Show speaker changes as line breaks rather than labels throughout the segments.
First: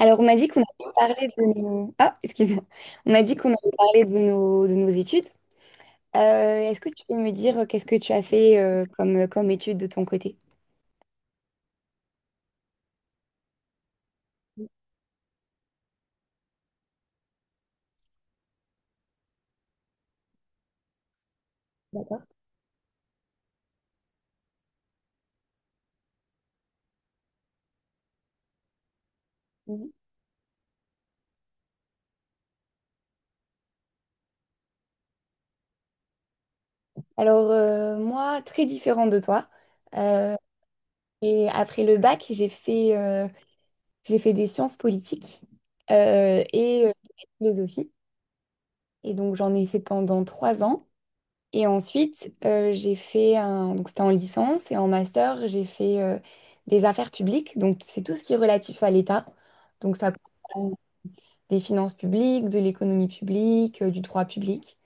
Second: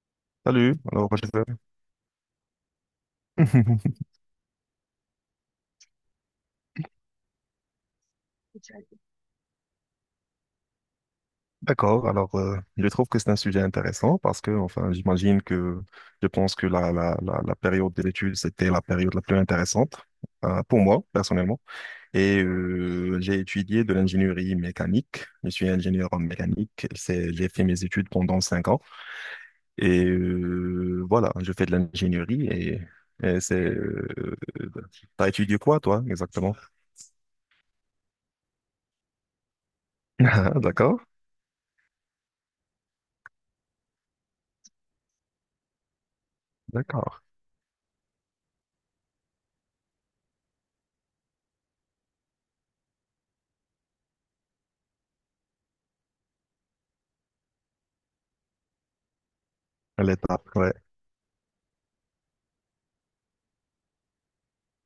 Alors, on m'a dit qu'on
Salut,
allait
alors
parler de nos... excuse-moi. On m'a dit qu'on allait parler de nos études. Est-ce que tu peux me dire qu'est-ce que tu as fait comme, comme études de ton côté?
D'accord, alors je trouve que c'est un sujet intéressant parce que, enfin, j'imagine que je pense que la période de l'étude, c'était la période la plus intéressante pour moi, personnellement.
D'accord.
Et j'ai étudié de l'ingénierie mécanique. Je suis ingénieur en mécanique. C'est, j'ai fait mes études pendant 5 ans.
Mhm.
Et voilà, je fais de l'ingénierie et c'est... T'as étudié quoi, toi, exactement?
Alors, moi, très différent de toi. Euh,
D'accord,
et après le bac, j'ai fait des sciences politiques et
d'accord.
philosophie. Et donc, j'en ai fait pendant 3 ans. Et ensuite, j'ai fait un... Donc, c'était en licence et en master, j'ai fait des affaires publiques. Donc, c'est tout ce qui est relatif à l'État. Donc,
À
ça
l'étape, ouais.
comprend des finances publiques, de l'économie publique, du droit public.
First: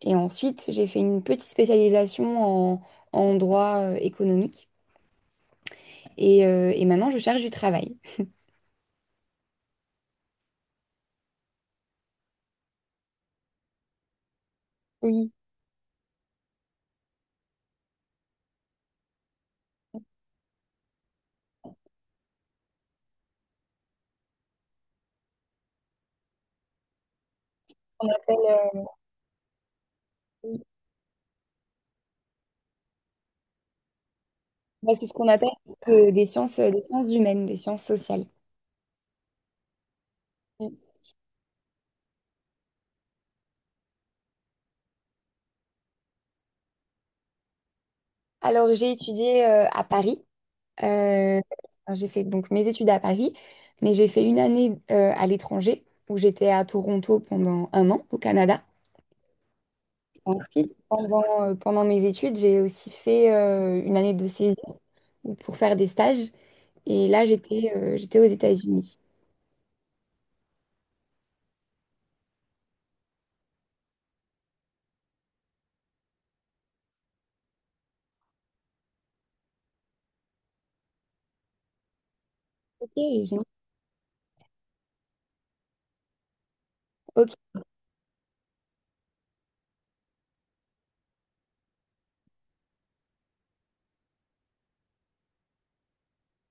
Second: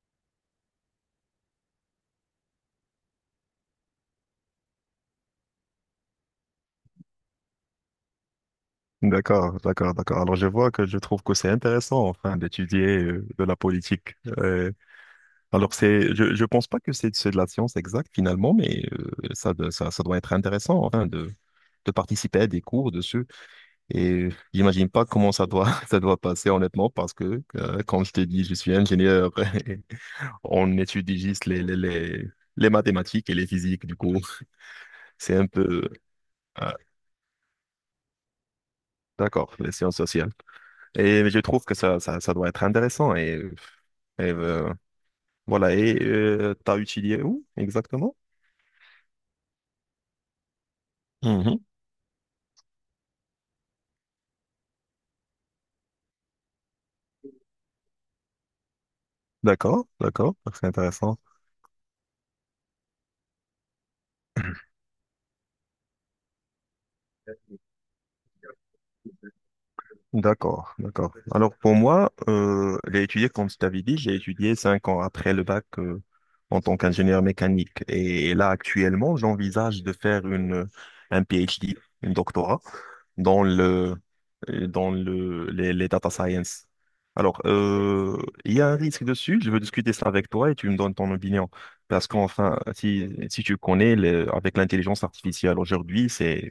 Et ensuite, j'ai fait une petite spécialisation en droit économique. Et maintenant, je cherche du travail.
D'accord, d'accord, d'accord. Alors je vois que je trouve que c'est intéressant enfin d'étudier de la politique.
Oui.
Alors c'est, je pense pas que c'est de la science exacte finalement, mais ça de- ça ça doit être intéressant enfin de participer à des cours dessus. Et j'imagine pas comment ça doit ça doit passer honnêtement parce que quand je te dis je suis ingénieur, et on étudie juste les mathématiques et les physiques du coup.
Ouais, c'est ce qu'on
C'est un
appelle
peu ah,
des sciences humaines, des sciences sociales.
d'accord, les sciences sociales.
Mm.
Et je trouve que ça doit être intéressant et Et euh, voilà, et t'as utilisé où exactement?
Alors, j'ai étudié à Paris. Euh,
Mhm.
enfin, j'ai fait donc mes études à Paris, mais j'ai fait une année à l'étranger où j'étais à Toronto pendant un an au Canada.
D'accord, d'accord, c'est
Ensuite,
intéressant.
pendant mes études, j'ai aussi fait une année de césure ou pour faire des stages. Et là, j'étais aux États-Unis.
D'accord, d'accord. Alors pour moi, j'ai étudié, comme je t'avais dit, j'ai étudié 5 ans après le bac en tant qu'ingénieur mécanique. Et là, actuellement, j'envisage de faire une, un PhD, une doctorat,
Ok, j'ai-
dans le, les data science.
ok.
Alors, il y a un risque dessus, je veux discuter ça avec toi et tu me donnes ton opinion. Parce qu'enfin, si tu connais, le- avec l'intelligence artificielle aujourd'hui, c'est...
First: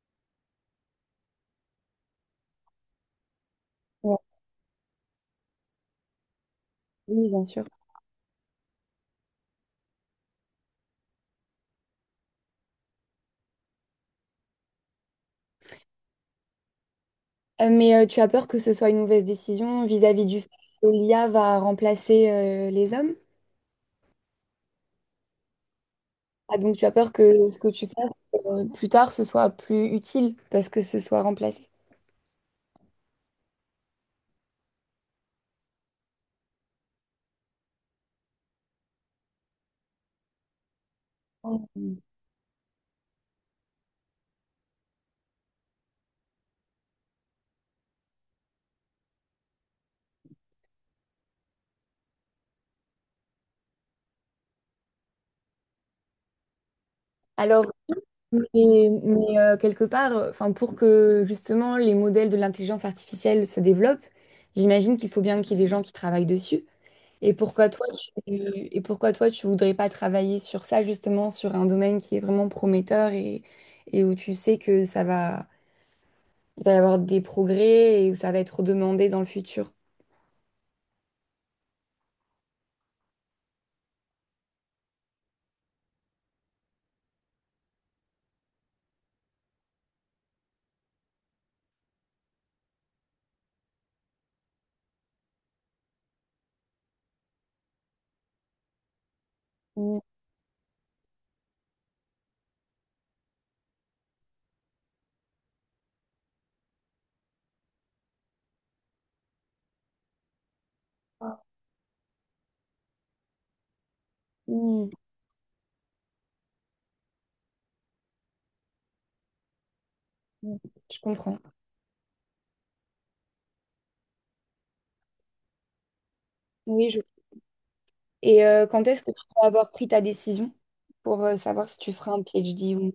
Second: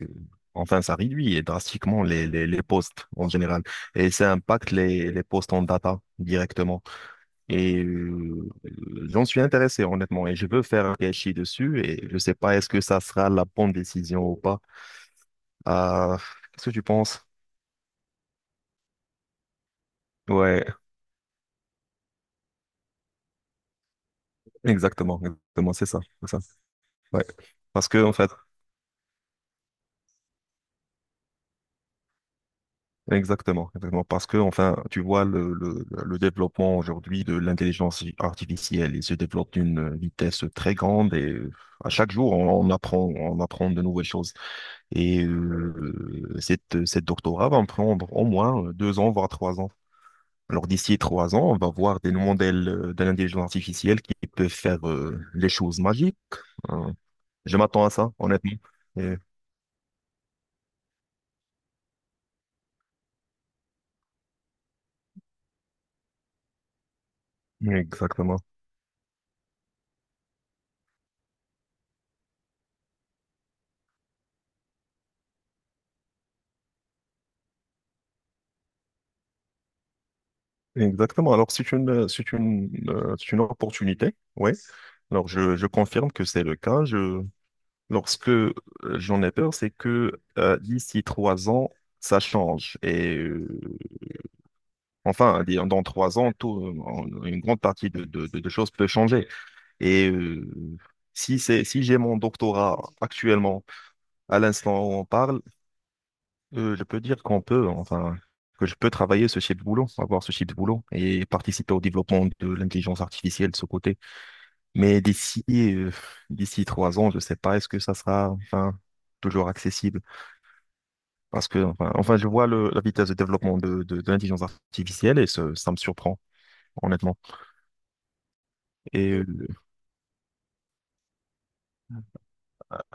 Enfin, ça réduit drastiquement les postes en général. Et
Ouais.
ça impacte les postes en data directement.
Oui, bien sûr.
Et j'en suis intéressé, honnêtement. Et je veux faire un PhD dessus. Et je sais pas, est-ce que ça sera la bonne décision ou pas. Euh, Qu'est-ce que tu penses?
Mais tu as peur que ce soit une mauvaise décision vis-à-vis du fait
Ouais,
que l'IA va remplacer les hommes?
exactement. Exactement, c'est ça. C'est ça.
Ah, donc tu as peur
Ouais.
que ce que tu
Parce que,
fasses
en fait,
plus tard, ce soit plus utile parce que ce soit remplacé.
exactement, exactement. Parce que, enfin, tu vois, le développement aujourd'hui de l'intelligence artificielle, il se développe d'une vitesse très grande et à chaque jour, on apprend, de nouvelles choses. Et cette doctorat va me prendre au moins 2 ans, voire 3 ans. Alors, d'ici 3 ans, on va voir des modèles de l'intelligence artificielle qui peuvent faire les choses magiques. Euh, je
Alors,
m'attends à ça,
mais,
honnêtement. Et-
mais, quelque part, enfin, pour que justement les modèles de l'intelligence artificielle se développent, j'imagine qu'il faut bien qu'il y ait des gens qui travaillent dessus. Et pourquoi toi, tu,
Exactement.
et pourquoi toi, tu voudrais pas travailler sur ça, justement, sur un domaine qui est vraiment prometteur et où tu sais que ça va il va y avoir des progrès et où ça va être demandé dans le futur.
Exactement. Alors, c'est une, c'est une, c'est une opportunité. Oui. Alors, je confirme que c'est le cas. Lorsque j'en ai peur, c'est que d'ici 3 ans, ça change. Et enfin, dire, dans 3 ans, tout, une grande partie de choses peut changer.
Mm,
Et si j'ai mon doctorat actuellement, à l'instant où on parle, je peux dire qu'on peut, enfin, que je peux travailler ce type de boulot, avoir ce type de boulot et participer au développement de l'intelligence artificielle de ce côté.
mm,
Mais d'ici 3 ans, je sais pas, est-ce que ça sera, enfin, toujours accessible?
mm. Je comprends.
Parce que, enfin, enfin, je vois le- la vitesse de développement de l'intelligence artificielle et ça me surprend,
Oui, je...
honnêtement.
Et quand est-ce que
Et
tu
euh,
vas avoir pris ta décision pour savoir si tu feras un PhD ou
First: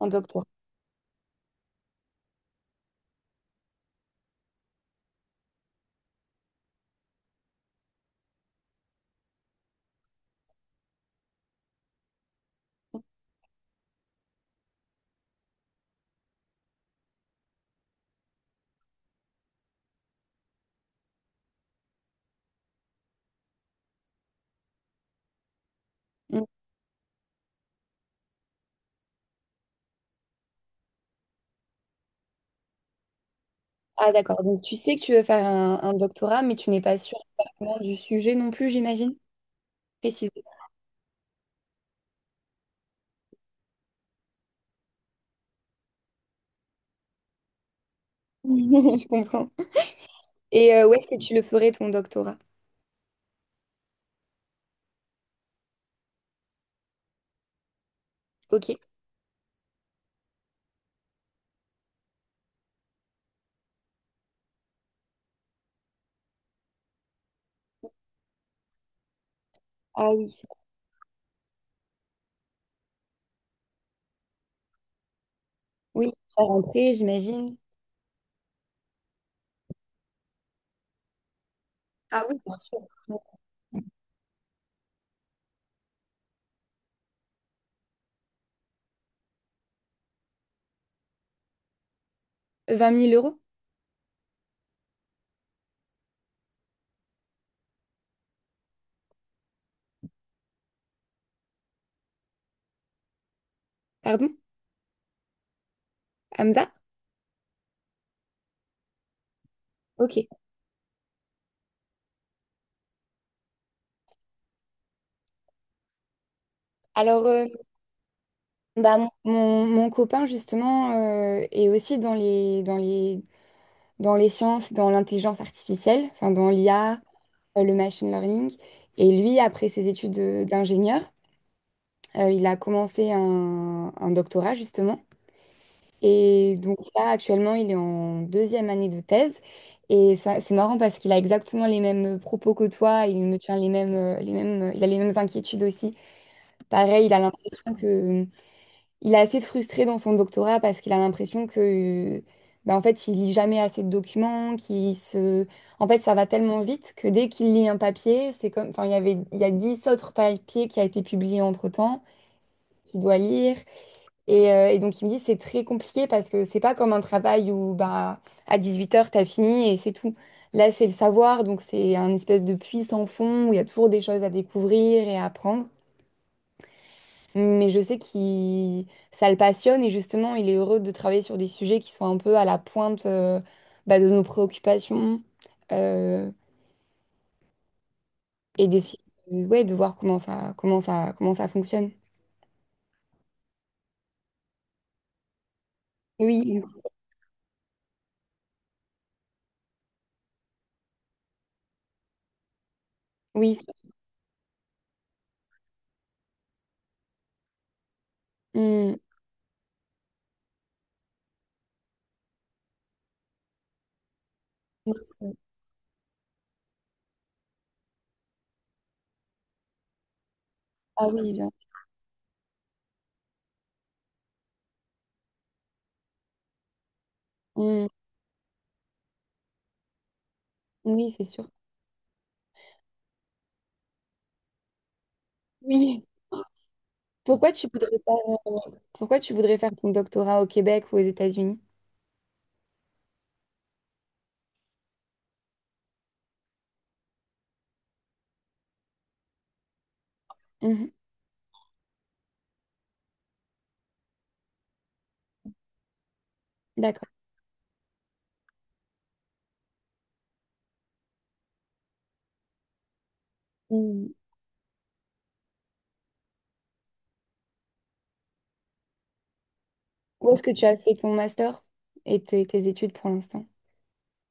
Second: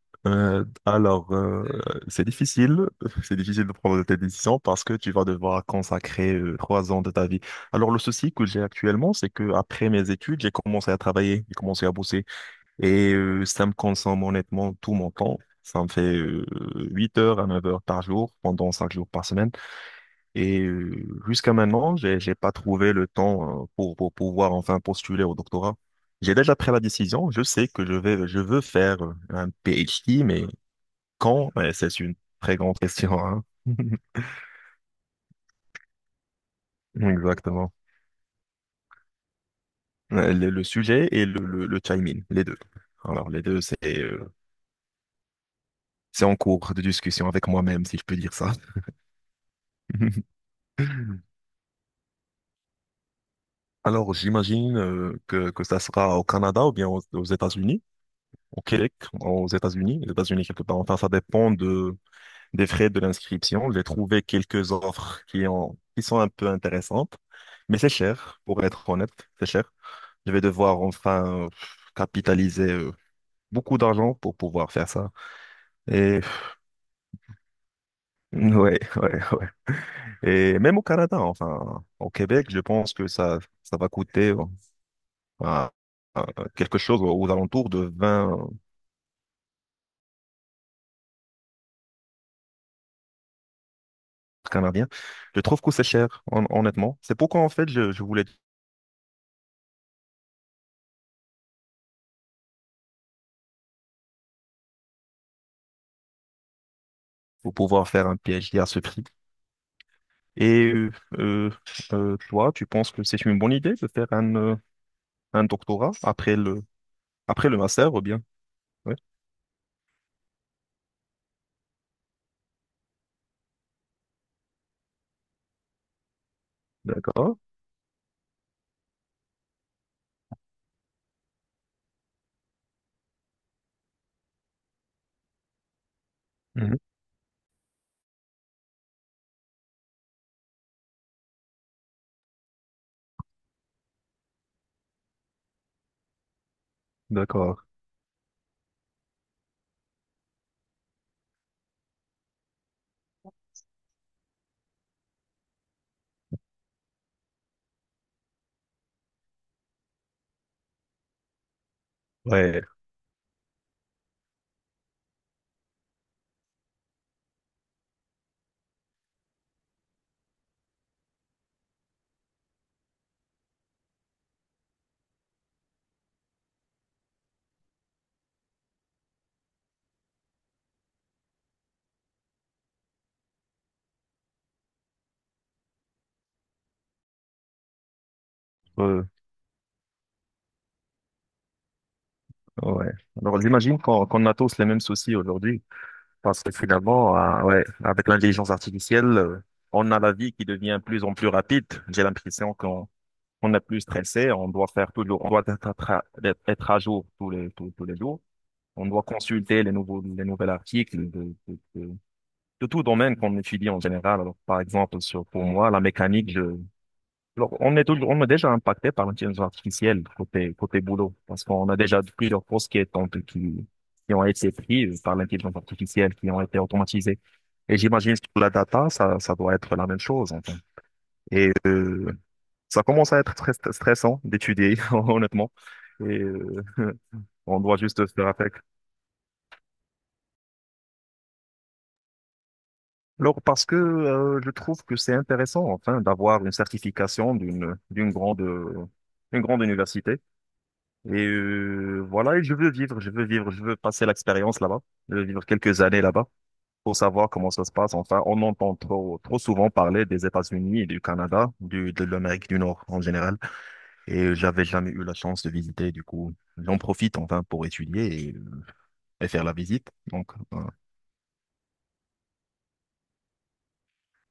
un doctorat?
Alors, c'est difficile, c'est difficile de prendre tes décisions parce que tu vas devoir consacrer 3 ans de ta vie. Alors, le souci que j'ai actuellement, c'est que après mes études, j'ai commencé à travailler, j'ai commencé à bosser et ça me consomme honnêtement tout mon temps. Ça me fait 8 heures à 9 heures par jour pendant 5 jours par semaine. Et jusqu'à maintenant, j'ai pas trouvé le temps pour, pouvoir enfin postuler au doctorat. J'ai
Mm.
déjà pris la décision. Je sais que je vais, je veux faire un PhD, mais quand? Ouais, c'est une très grande question, hein.
Ah d'accord, donc tu sais que tu veux faire un doctorat, mais tu n'es pas sûre
Exactement.
exactement du sujet non plus, j'imagine. Précisé.
Le sujet et le chiming, les deux. Alors, les deux, c'est en cours de discussion avec moi-même, si je peux dire ça.
Je comprends. Et où est-ce que tu le ferais ton doctorat?
Alors, j'imagine que, ça sera au Canada ou bien aux États-Unis, au
Ok.
Québec, aux États-Unis, les États-Unis quelque part. Enfin, ça dépend des frais de l'inscription. J'ai trouvé quelques offres qui ont, qui sont un peu intéressantes, mais c'est cher, pour être honnête, c'est cher.
Ah oui,
Je vais
c'est-
devoir enfin capitaliser beaucoup d'argent pour pouvoir faire ça.
oui,
Et
à rentrer, j'imagine.
ouais, ouais, ouais. Et même au Canada, enfin, au
Ah oui,
Québec,
bien
je
sûr.
pense que ça va coûter à- à quelque chose aux alentours de 20
20 000 euros,
Canadiens. Je trouve que c'est cher, honnêtement. C'est pourquoi, en fait, je voulais
pardon? Hamza?
pouvoir faire un PhD à ce prix.
Ok.
Et euh, euh, Toi, tu penses que c'est une bonne idée de faire un doctorat
Alors,
après le master, ou bien? Oui,
bah, mon copain, justement, est aussi dans les sciences, dans l'intelligence artificielle, enfin, dans l'IA,
d'accord.
le machine learning. Et lui, après ses études d'ingénieur, il a commencé un doctorat, justement. Et donc
Mhm.
là, actuellement, il est en deuxième année de thèse. Et ça, c'est marrant parce qu'il a exactement les mêmes propos que toi. Il me tient les mêmes, il a les mêmes inquiétudes aussi. Pareil, il a
D'accord.
l'impression que il est assez frustré dans son doctorat parce qu'il a l'impression que, bah, en fait, il lit jamais assez de documents, qu'il se... En fait, ça va tellement vite que dès qu'il lit un papier, c'est comme... il y a 10 autres papiers qui a été publiés entre-temps,
Ouais,
qu'il doit lire. Et donc, il me dit, c'est très compliqué parce que c'est pas comme un travail où, bah, à 18 heures t'as fini et c'est tout. Là, c'est le savoir, donc c'est un espèce de puits sans fond où il y a toujours des choses à découvrir et à apprendre. Mais je sais qu'il ça le passionne et justement, il est heureux de travailler sur des sujets qui sont un peu à la pointe bah, de nos préoccupations euh, et d'essayer
euh,
ouais, de voir comment ça fonctionne.
ouais. Alors, j'imagine qu'on a tous les mêmes soucis aujourd'hui, parce que
Oui,
finalement, ouais, avec l'intelligence artificielle, on a la vie qui devient de plus en plus rapide. J'ai l'impression qu'on on
oui.
est plus stressé, on doit faire tout le, on doit être, être à jour tous les jours. On
Hum,
doit consulter les nouveaux articles de tout domaine qu'on étudie en général. Alors, par
oui,
exemple, sur
c'est-
pour moi, la mécanique, alors, on est déjà impacté par l'intelligence artificielle côté
ah
boulot,
oui,
parce
bien.
qu'on a déjà plusieurs postes qui ont été pris par l'intelligence artificielle, qui ont été automatisés. Et
Hum,
j'imagine que pour la data, ça doit être la même chose, en
oui, c'est sûr.
Et euh, ça commence à être très stressant d'étudier, honnêtement.
Oui.
Et euh,
Pourquoi
on
tu
doit
voudrais
juste
pas
faire avec.
pourquoi tu voudrais faire ton doctorat au Québec ou aux États-Unis?
Alors, parce que je trouve que c'est intéressant, enfin, d'avoir une certification d'une grande, une grande université.
Mhm,
Et voilà, et je veux vivre, je veux vivre, je veux passer l'expérience là-bas. Je veux vivre quelques années là-bas pour
d'accord.
savoir comment ça se passe. Enfin, on entend trop, trop souvent parler des États-Unis et du Canada, de l'Amérique du Nord en général.
Hum.
Et j'avais jamais eu la chance de visiter. Du coup, j'en profite enfin pour étudier et faire la visite.
Où
Donc,
est-ce que tu as fait ton master et tes études pour l'instant?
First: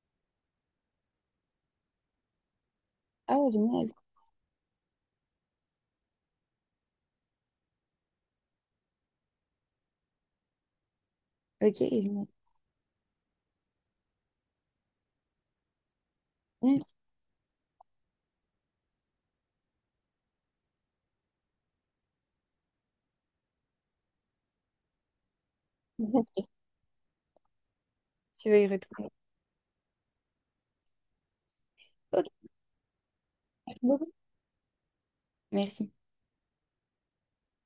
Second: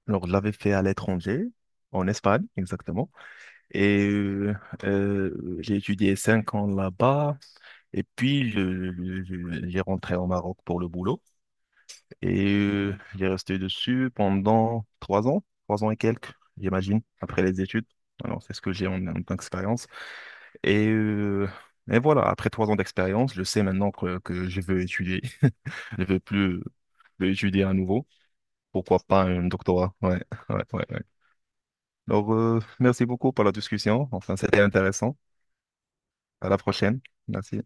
alors, je l'avais fait à l'étranger, en Espagne exactement.
Ah, génial.
Et euh, j'ai étudié cinq ans là-bas. Et puis, j'ai rentré au Maroc pour le boulot.
Ok.
Et il est resté dessus pendant 3 ans, trois ans et quelques,
Mm.
j'imagine, après les études. Alors, c'est ce que j'ai en tant qu'expérience. Et, euh, et voilà, après 3 ans d'expérience, je sais maintenant que je veux étudier. Je veux plus, plus étudier à nouveau.
Tu vas y
Pourquoi
retourner.
pas un doctorat? Ouais, ouais, ouais, ouais.
Ok,
Alors, merci beaucoup pour la
merci
discussion.
beaucoup.
Enfin, c'était intéressant.
Merci.
À la prochaine. Merci.